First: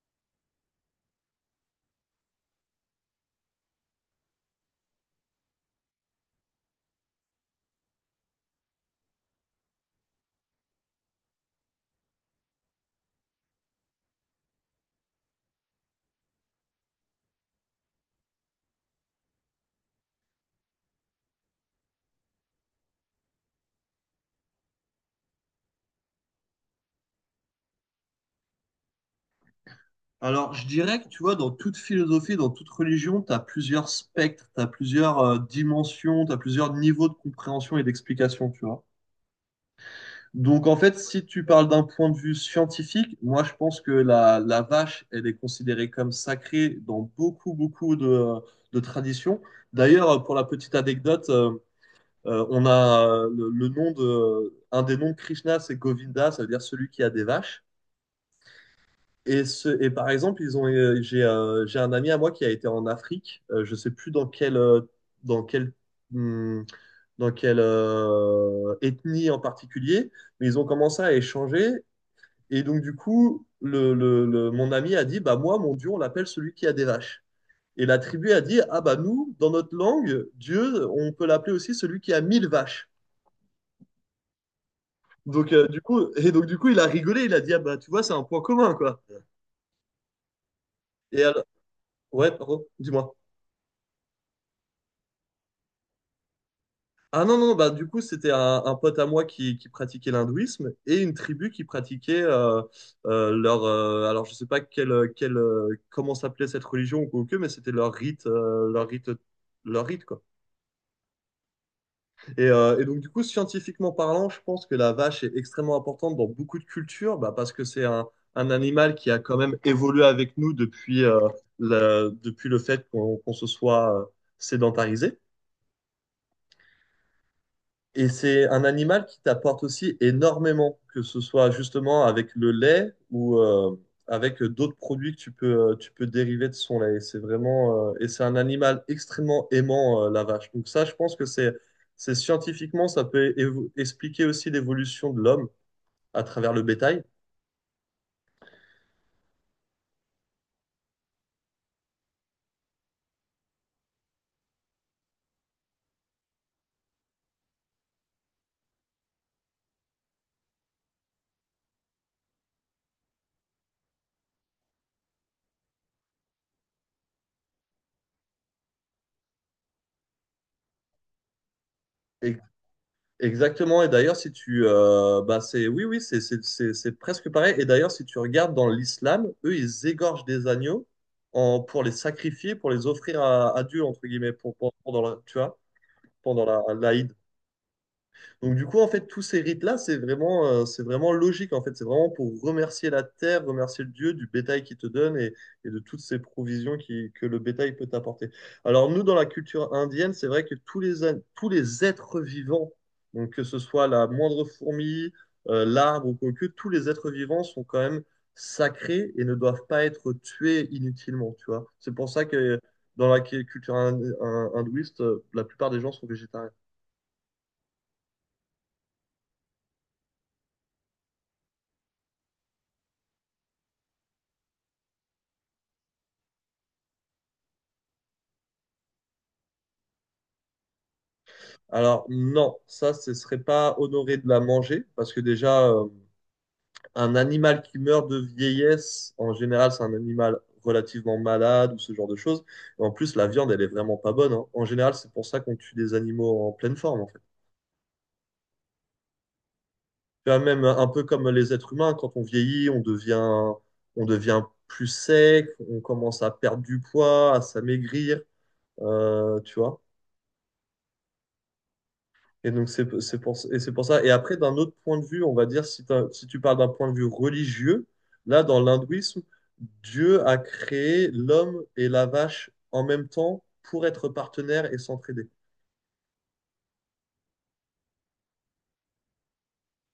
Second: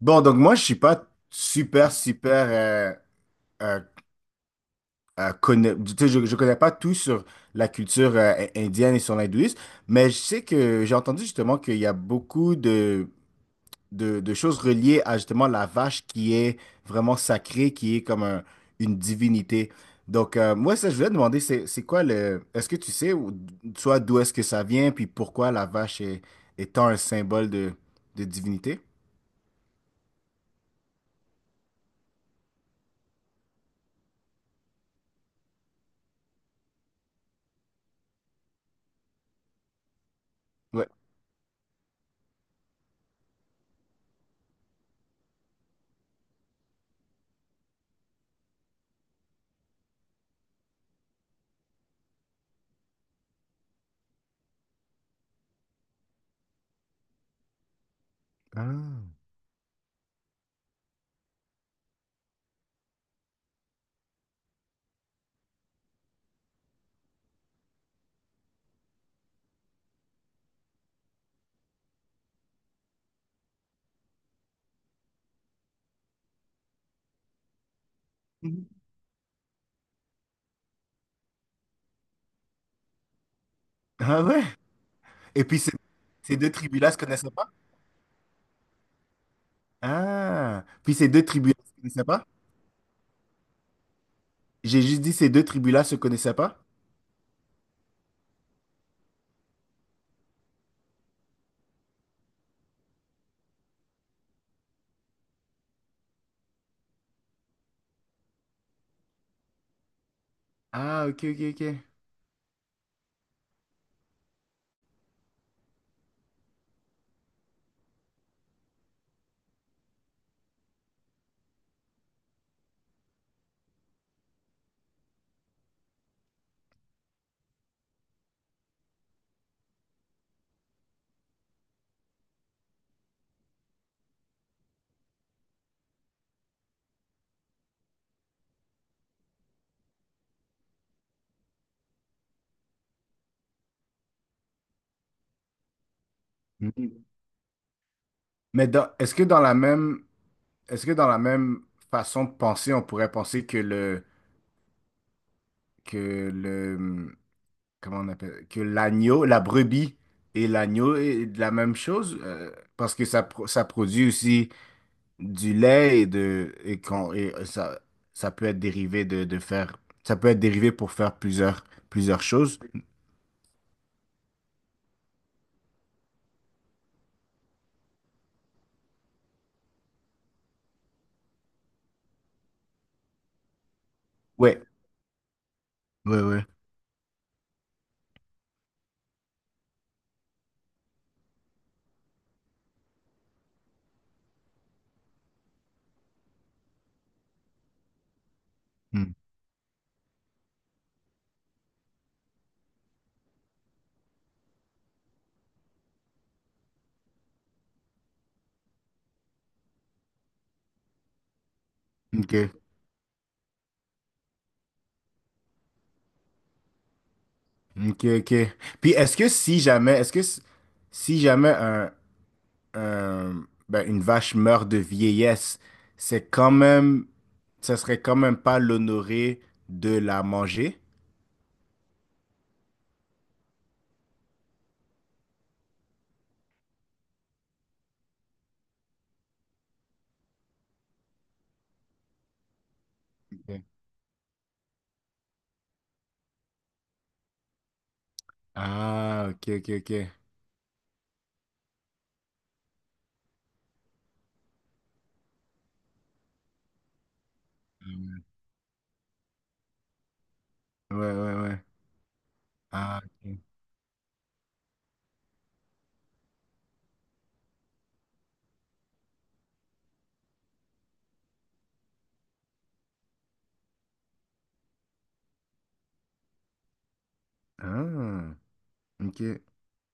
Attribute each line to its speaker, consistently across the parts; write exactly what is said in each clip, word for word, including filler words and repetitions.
Speaker 1: Bon, donc moi, je suis pas super, super euh, euh, euh, conna- tu sais, je, je connais pas tout sur la culture euh, in- indienne et sur l'hindouisme, mais je sais que j'ai entendu justement qu'il y a beaucoup de, de, de choses reliées à justement la vache qui est vraiment sacrée, qui est comme un- une divinité. Donc, euh, moi, ça, je voulais te demander, c'est, c'est quoi le... Est-ce que tu sais, ou- soit d'où est-ce que ça vient, puis pourquoi la vache est, est tant un symbole de, de divinité?
Speaker 2: Alors, je dirais que tu vois, dans toute philosophie, dans toute religion, tu as plusieurs spectres, tu as plusieurs euh, dimensions, tu as plusieurs niveaux de compréhension et d'explication, tu vois. Donc, en
Speaker 1: Ouais.
Speaker 2: fait, si tu parles d'un point de vue scientifique, moi, je pense que la, la vache, elle est considérée comme sacrée dans beaucoup, beaucoup de, de traditions. D'ailleurs, pour la petite anecdote, euh, euh, on a euh, le, le nom de, un des noms de Krishna, c'est Govinda, ça veut dire celui qui a des vaches.
Speaker 1: Ah.
Speaker 2: Et, ce, et par exemple, ils ont, euh, j'ai euh, j'ai un ami à moi qui a été en Afrique. Euh, je sais plus dans quelle, euh, dans quelle, hum, dans quelle euh, ethnie en particulier, mais ils ont commencé à échanger. Et donc, du coup, le, le- le- mon ami a dit, bah moi, mon Dieu, on l'appelle celui qui a des vaches. Et la tribu a dit, ah bah nous, dans notre langue, Dieu, on peut l'appeler aussi celui qui a mille vaches.
Speaker 1: Ah ouais? Et
Speaker 2: Donc,
Speaker 1: puis
Speaker 2: euh,
Speaker 1: ces,
Speaker 2: du coup, et
Speaker 1: ces
Speaker 2: donc,
Speaker 1: deux
Speaker 2: du coup, il a
Speaker 1: tribus-là se
Speaker 2: rigolé,
Speaker 1: connaissaient
Speaker 2: il a
Speaker 1: pas?
Speaker 2: dit, ah bah tu vois, c'est un point commun, quoi.
Speaker 1: Ah, puis ces
Speaker 2: Et
Speaker 1: deux
Speaker 2: alors,
Speaker 1: tribus-là se connaissaient pas?
Speaker 2: ouais, pardon, dis-moi.
Speaker 1: J'ai juste dit ces deux tribus-là se connaissaient pas?
Speaker 2: Ah non, non, bah du coup, c'était un, un pote à moi qui, qui pratiquait l'hindouisme et une tribu qui pratiquait euh, euh, leur. euh, alors, je sais pas quelle, quelle, euh, comment s'appelait cette religion ou que, mais c'était leur rite, euh, leur rite, leur rite, quoi.
Speaker 1: Ah, ok, ok, ok.
Speaker 2: Et, euh, et donc, du coup, scientifiquement parlant, je pense que la vache est extrêmement importante dans beaucoup de cultures bah, parce que c'est un, un animal qui a quand même évolué avec nous depuis, euh, la- depuis le fait qu'on qu'on se soit euh, sédentarisé. Et c'est un animal qui t'apporte aussi énormément, que ce soit justement avec le lait ou euh, avec d'autres produits que tu peux, euh, tu peux dériver de son lait. Et C'est vraiment, euh, et c'est un animal extrêmement aimant, euh, la vache. Donc ça, je pense que c'est, c'est scientifiquement, ça peut évo- expliquer aussi l'évolution de l'homme à travers le bétail.
Speaker 1: Mhm. Mais dans- est-ce que dans la même, est-ce que dans la même façon de penser, on pourrait penser que le, que le, comment on appelle, que l'agneau, la brebis et l'agneau est de la même chose? Euh, parce que ça, pro- ça produit aussi du lait et de et quand et euh, ça ça peut être dérivé de, de faire ça peut être dérivé pour faire plusieurs plusieurs
Speaker 2: Et
Speaker 1: choses.
Speaker 2: Exactement, et d'ailleurs, si tu. Euh, bah c'est, oui, oui, c'est c'est- c'est- c'est presque pareil. Et d'ailleurs, si tu regardes dans l'islam, eux, ils égorgent des agneaux en, pour les sacrifier, pour les offrir à, à Dieu, entre guillemets, pour,
Speaker 1: Ouais,
Speaker 2: pour- pendant la, tu vois,
Speaker 1: ouais,
Speaker 2: pendant
Speaker 1: ouais.
Speaker 2: la, l'Aïd. Donc du coup, en fait, tous ces rites-là, c'est vraiment, euh, c'est vraiment logique, en fait. C'est vraiment pour remercier la terre, remercier le Dieu du bétail qu'il te donne et, et de toutes ces provisions qui, que le bétail peut t'apporter. Alors nous,
Speaker 1: Hmm.
Speaker 2: dans la culture indienne, c'est vrai que tous les, an- tous les êtres vivants, donc que ce soit la moindre fourmi, euh, l'arbre ou quoi que, tous les êtres vivants sont quand même sacrés et ne doivent pas être tués inutilement, tu vois. C'est pour ça
Speaker 1: Ok,
Speaker 2: que dans la cu- culture hin- hin- hindouiste, euh, la plupart des gens sont végétariens.
Speaker 1: ok, ok. Puis est-ce que si jamais est-ce que s- si jamais un, un- ben, une vache meurt de vieillesse, c'est quand même ça serait quand même pas l'honoré de la manger?
Speaker 2: Alors non, ça, ce serait pas honoré de la manger, parce que déjà, euh, un animal qui meurt de vieillesse, en général, c'est un animal relativement malade ou ce genre de choses. Et en plus, la viande, elle
Speaker 1: Ok.
Speaker 2: est vraiment pas bonne, hein. En général, c'est pour ça qu'on tue des animaux en pleine forme, en fait.
Speaker 1: Ah, ok, ok, ok.
Speaker 2: Tu vois, même un peu comme les êtres humains, quand on vieillit, on devient, on devient plus sec, on commence à perdre du poids, à
Speaker 1: Hmm.
Speaker 2: s'amaigrir, euh, tu vois.
Speaker 1: Ouais, ouais, ouais.
Speaker 2: Et donc, c'est
Speaker 1: Ah,
Speaker 2: c'est pour,
Speaker 1: ok.
Speaker 2: et c'est pour ça. Et après, d'un autre point de vue, on va dire, si, t'as- si tu parles d'un point de vue religieux, là, dans l'hindouisme, Dieu a créé l'homme et la vache en même temps pour être partenaires et s'entraider.
Speaker 1: Ah, ok.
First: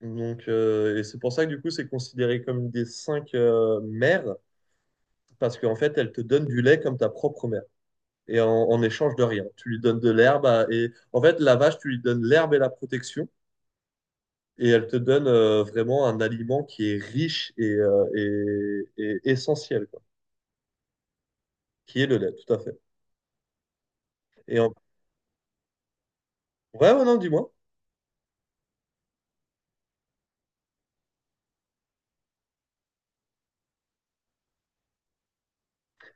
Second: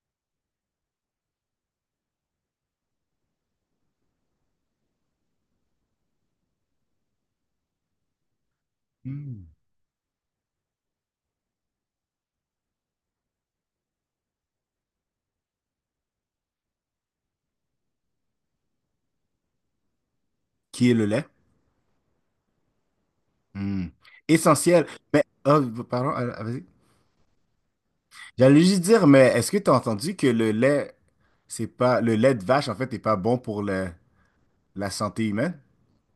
Speaker 2: Donc, euh, et c'est pour ça que du coup, c'est considéré comme une des cinq euh, mères, parce qu'en fait, elle te donne du lait comme ta propre mère, et en, en échange de rien.
Speaker 1: Hmm.
Speaker 2: Tu lui donnes de l'herbe, à- et en fait, la vache, tu lui donnes l'herbe et la protection, et elle te donne euh, vraiment un aliment qui est riche et, euh, et, et essentiel, quoi,
Speaker 1: Qui est le lait?
Speaker 2: qui est le lait, tout à fait.
Speaker 1: Hmm.
Speaker 2: Et en...
Speaker 1: Essentiel. Mais, oh, pardon, ah, ah, vas-y.
Speaker 2: Ouais, ouais, non, dis-moi.
Speaker 1: J'allais juste dire, mais est-ce que tu as entendu que le lait, c'est pas, le lait de vache, en fait, n'est pas bon pour le- la santé humaine?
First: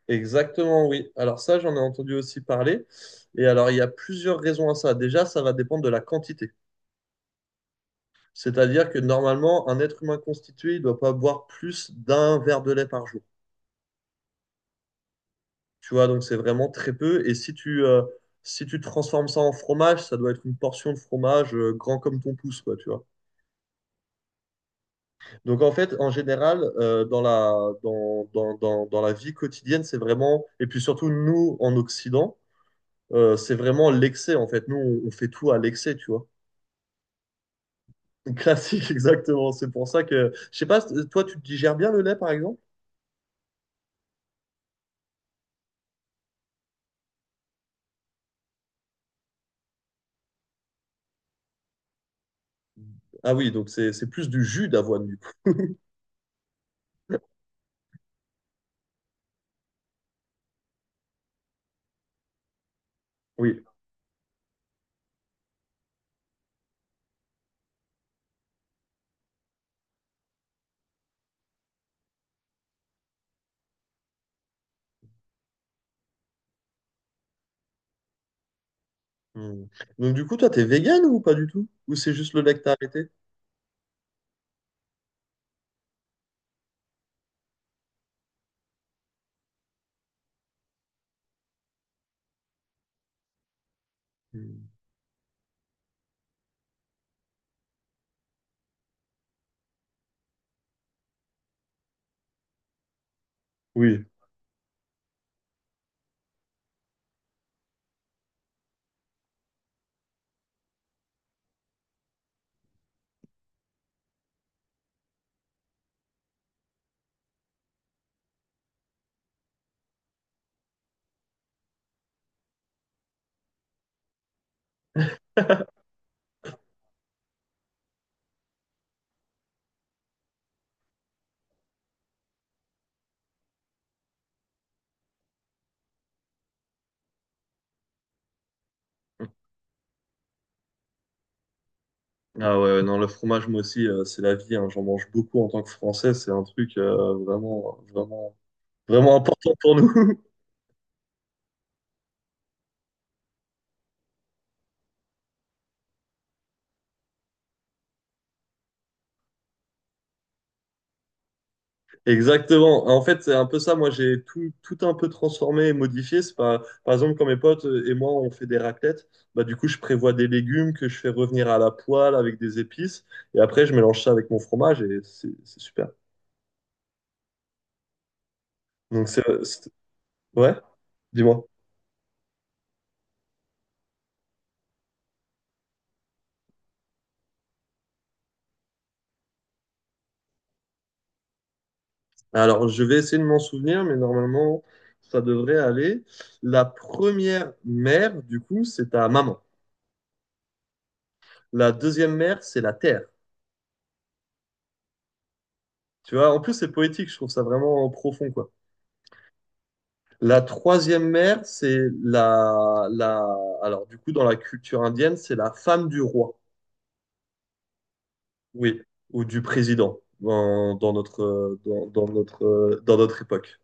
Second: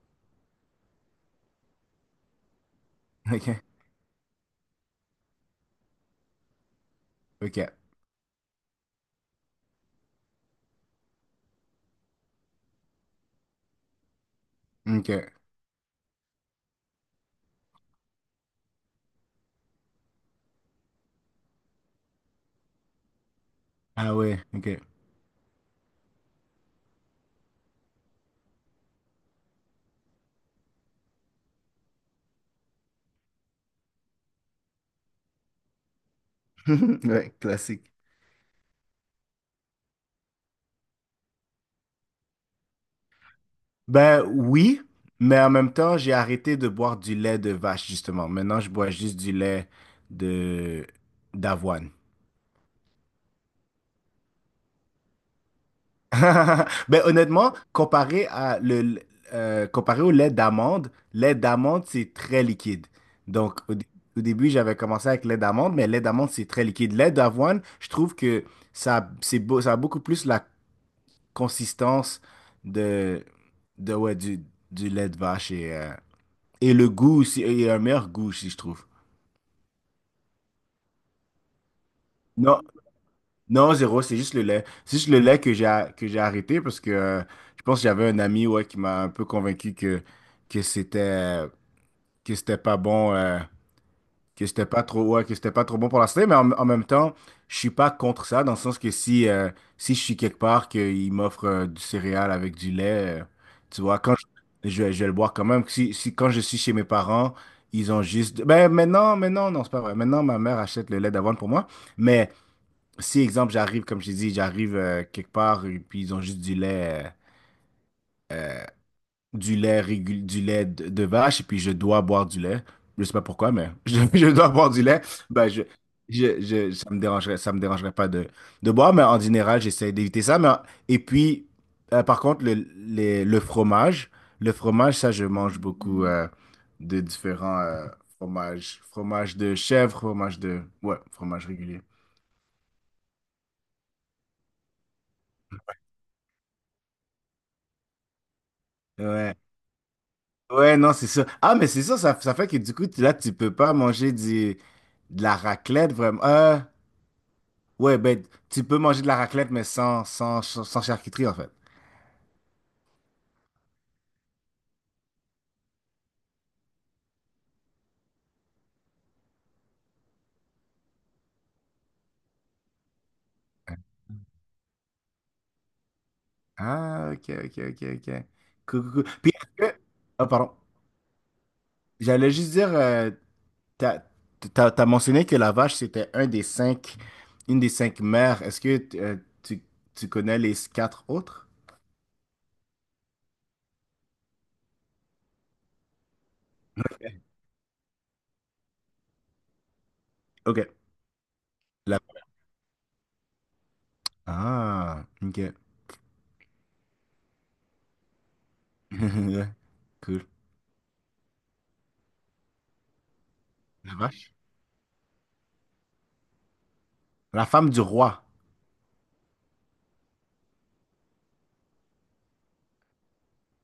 Speaker 2: Exactement, oui. Alors ça, j'en ai entendu aussi parler. Et
Speaker 1: Ok,
Speaker 2: alors, il y a plusieurs raisons à ça. Déjà, ça va dépendre de la quantité.
Speaker 1: ok,
Speaker 2: C'est-à-dire que normalement, un être humain constitué, il ne doit pas boire plus d'un verre de lait par jour.
Speaker 1: ok.
Speaker 2: Tu vois, donc c'est vraiment très peu. Et si tu, euh, si tu transformes ça en fromage, ça doit être une portion de fromage euh, grand comme ton pouce, quoi, tu vois.
Speaker 1: Ah ouais, ok.
Speaker 2: Donc en fait, en général, euh, dans la, dans, dans, dans, dans la vie quotidienne, c'est vraiment, et puis surtout nous en Occident, euh, c'est vraiment l'excès en fait. Nous, on, on fait tout à l'excès, tu vois.
Speaker 1: Ouais, classique.
Speaker 2: Classique, exactement. C'est pour ça que, je sais pas, toi, tu digères bien le lait par exemple?
Speaker 1: Ben oui, mais en même temps, j'ai arrêté de boire du lait de vache, justement. Maintenant, je bois juste du lait de d'avoine.
Speaker 2: Ah oui, donc c'est c'est plus du jus d'avoine du coup.
Speaker 1: Ben, honnêtement, comparé à le, le- euh, comparé au lait d'amande, lait d'amande, c'est très liquide. Donc,
Speaker 2: Oui.
Speaker 1: au, dé- au début, j'avais commencé avec lait d'amande, mais lait d'amande, c'est très liquide. Lait d'avoine, je trouve que ça, c'est beau, ça a beaucoup plus la consistance de, de ouais, du, du lait de vache et, euh, et le goût aussi, et un meilleur goût aussi, je trouve.
Speaker 2: Hmm. Donc du coup, toi, t'es vegan ou pas du tout? Ou c'est juste le lait que t'as arrêté?
Speaker 1: Non, zéro, c'est juste le lait. C'est juste le lait que j'ai que j'ai arrêté parce que euh, je pense que j'avais un ami ouais, qui m'a un peu convaincu que, que c'était euh, que c'était pas bon, euh, que c'était
Speaker 2: Hmm.
Speaker 1: pas trop ouais, que c'était pas trop bon pour la santé, mais en, en même temps, je suis pas contre ça, dans le sens que si, euh, si je suis quelque part qu'il m'offre euh, du céréal avec du lait, euh, tu vois,
Speaker 2: Oui.
Speaker 1: quand je, je, vais je vais le boire quand même. Si, si quand je suis chez mes parents, ils ont juste. Ben maintenant, maintenant, non, c'est pas vrai. Maintenant, ma mère achète le lait d'avoine pour moi. Mais si, exemple, j'arrive, comme je t'ai dit, j'arrive euh, quelque part et puis ils ont juste du lait, euh, du lait régul- du lait de, de vache et puis je dois boire du lait. Je sais pas pourquoi, mais je, je dois boire du lait. Ben, je, je, je- ça me dérangerait, ça me dérangerait pas de, de boire, mais en général, j'essaie d'éviter ça. Mais, en- et puis, euh, par contre, le, les- le fromage, le fromage, ça, je mange beaucoup euh, de différents euh, fromages. Fromage de chèvre, fromage de... Ouais, fromage régulier.
Speaker 2: Ah ouais, ouais, non, le fromage, moi aussi, euh, c'est la vie, hein. J'en mange beaucoup en tant que Français. C'est un truc euh, vraiment, vraiment Vraiment
Speaker 1: Ouais.
Speaker 2: important pour nous.
Speaker 1: Ouais, non, c'est ça. Ah, mais c'est ça, ça, ça fait que du coup, tu- là, tu peux pas manger du, de la raclette, vraiment. Euh, ouais, ben, tu peux manger de la raclette, mais sans, sans, sans charcuterie, en fait.
Speaker 2: Exactement. En fait, c'est un peu ça. Moi, j'ai tout, tout un peu transformé et modifié. C'est pas, par exemple, quand mes potes et moi, on fait des raclettes, bah, du coup, je prévois des légumes que je fais revenir à la poêle avec des épices. Et après, je mélange ça avec mon fromage et c'est c'est super.
Speaker 1: Ah, ok, ok, ok, ok. Cool, cool, cool.
Speaker 2: Donc, c'est,
Speaker 1: Puis, est-ce
Speaker 2: c'est-
Speaker 1: que... Ah, pardon.
Speaker 2: ouais, dis-moi.
Speaker 1: J'allais juste dire, euh, t'as, t'as, t'as mentionné que la vache, c'était un des cinq, une des cinq mères. Est-ce que euh, tu, tu connais les quatre autres?
Speaker 2: Alors, je vais essayer de m'en souvenir, mais normalement, ça devrait aller. La
Speaker 1: Ok.
Speaker 2: première mère, du coup, c'est ta maman.
Speaker 1: Ok.
Speaker 2: La
Speaker 1: La...
Speaker 2: deuxième mère, c'est la terre.
Speaker 1: Ah, ok.
Speaker 2: Tu vois, en plus, c'est poétique. Je trouve ça vraiment profond, quoi.
Speaker 1: Ouais, cool.
Speaker 2: La troisième mère, c'est la, la. Alors,
Speaker 1: La
Speaker 2: du coup, dans
Speaker 1: vache?
Speaker 2: la culture indienne, c'est la femme du roi,
Speaker 1: La femme du roi.
Speaker 2: oui, ou du président, dans, dans notre, euh, dans, dans notre, euh, dans notre époque.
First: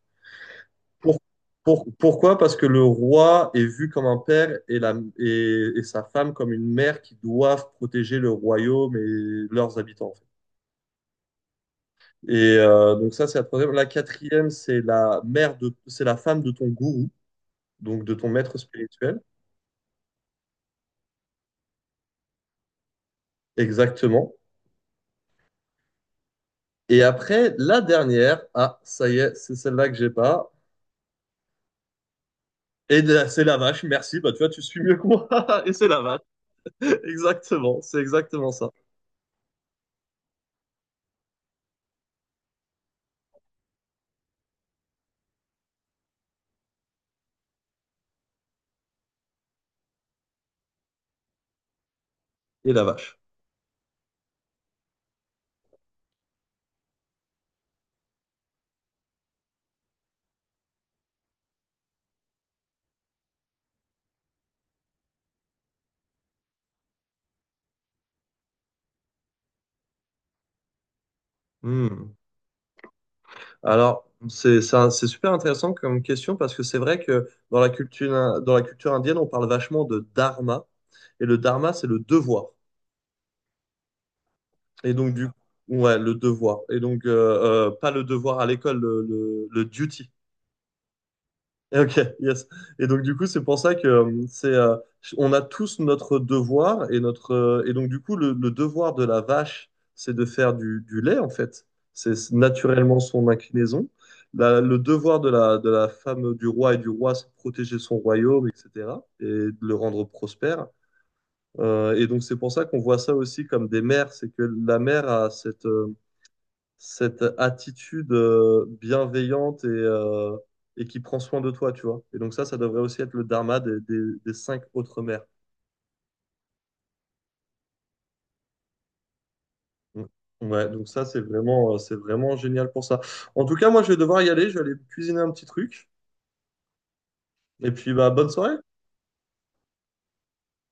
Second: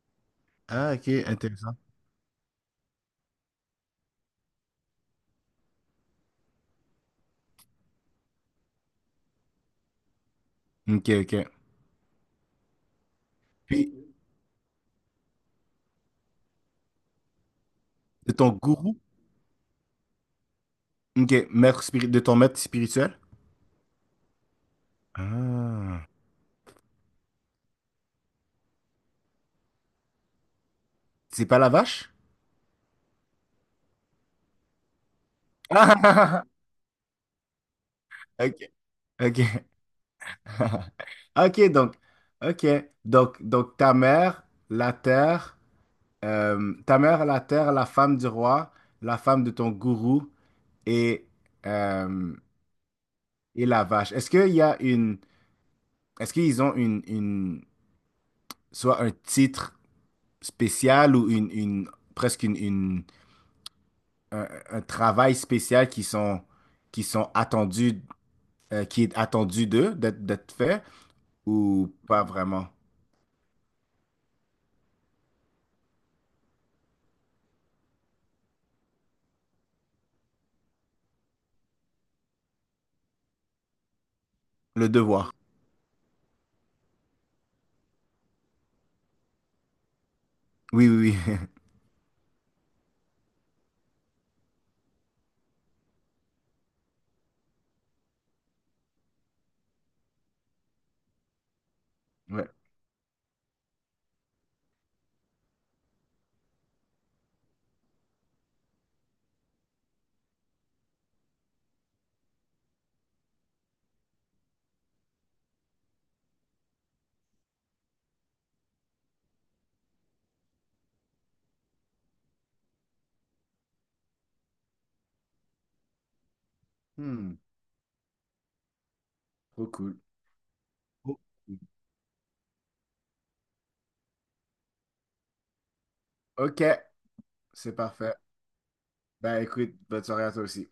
Speaker 1: Ah, ok,
Speaker 2: Pour-
Speaker 1: intéressant.
Speaker 2: pour- pourquoi? Parce que le roi est vu comme un père et, la, et, et sa femme comme une mère qui doivent protéger le royaume et leurs habitants, en fait.
Speaker 1: Ok, ok.
Speaker 2: Et euh, donc, ça, c'est la troisième. La
Speaker 1: Puis,
Speaker 2: quatrième, c'est la mère de, c'est la femme de ton gourou, donc de ton
Speaker 1: de ton
Speaker 2: maître
Speaker 1: gourou,
Speaker 2: spirituel.
Speaker 1: ok, maître spiri- de ton maître spirituel.
Speaker 2: Exactement.
Speaker 1: Ah,
Speaker 2: Et après, la dernière, ah, ça y est, c'est celle-là que j'ai pas.
Speaker 1: c'est pas la vache?
Speaker 2: Et de- c'est la vache, merci, bah tu vois, tu suis mieux que moi. Et c'est la vache,
Speaker 1: Ah,
Speaker 2: exactement, c'est exactement
Speaker 1: ok,
Speaker 2: ça.
Speaker 1: ok. Ok, donc, ok. Donc, donc, ta mère, la terre, euh, ta mère, la terre, la femme du roi, la femme de ton gourou et, euh,
Speaker 2: Et la vache.
Speaker 1: et la vache. Est-ce qu'il y a une, est-ce qu'ils ont une, une, soit un titre spéciales ou une, une presque une, une- un, un travail spécial qui sont, qui sont attendus, euh, qui est attendu d'eux, d'être d'être fait, ou
Speaker 2: Hmm.
Speaker 1: pas vraiment?
Speaker 2: Alors, c'est ça, c'est super intéressant comme question parce que c'est vrai que dans la culture, dans la culture indienne, on parle vachement de dharma. Et le dharma, c'est le devoir.
Speaker 1: Le
Speaker 2: Et donc, du
Speaker 1: devoir.
Speaker 2: ouais, le devoir. Et donc, euh, euh, pas le devoir à l'école, le, le, le duty.
Speaker 1: Oui, oui, oui.
Speaker 2: Et Ok, yes. Et donc du coup, c'est pour ça que euh, c'est, euh, on a tous notre devoir et notre euh, et donc du coup, le, le devoir de la vache, c'est de faire du, du lait en fait. C'est c'est
Speaker 1: Ouais.
Speaker 2: naturellement son inclinaison. La- le devoir de la de la femme du roi et du roi, c'est de protéger son royaume, et cétéra et de le rendre prospère. Euh, et donc c'est pour ça qu'on voit ça aussi comme des mères, c'est que la mère a cette euh, cette attitude euh, bienveillante et, euh, et qui prend soin de toi, tu vois. Et donc ça, ça devrait aussi être le dharma des, des, des cinq autres mères.
Speaker 1: Hmm, trop cool.
Speaker 2: Mm. Ouais, donc ça, c'est vraiment, euh, c'est vraiment génial pour ça. En tout cas, moi, je vais devoir y aller, je vais aller cuisiner un petit truc.
Speaker 1: Ok,
Speaker 2: Et
Speaker 1: c'est
Speaker 2: puis, bah,
Speaker 1: parfait.
Speaker 2: bonne soirée.
Speaker 1: Ben écoute, bonne soirée à toi aussi.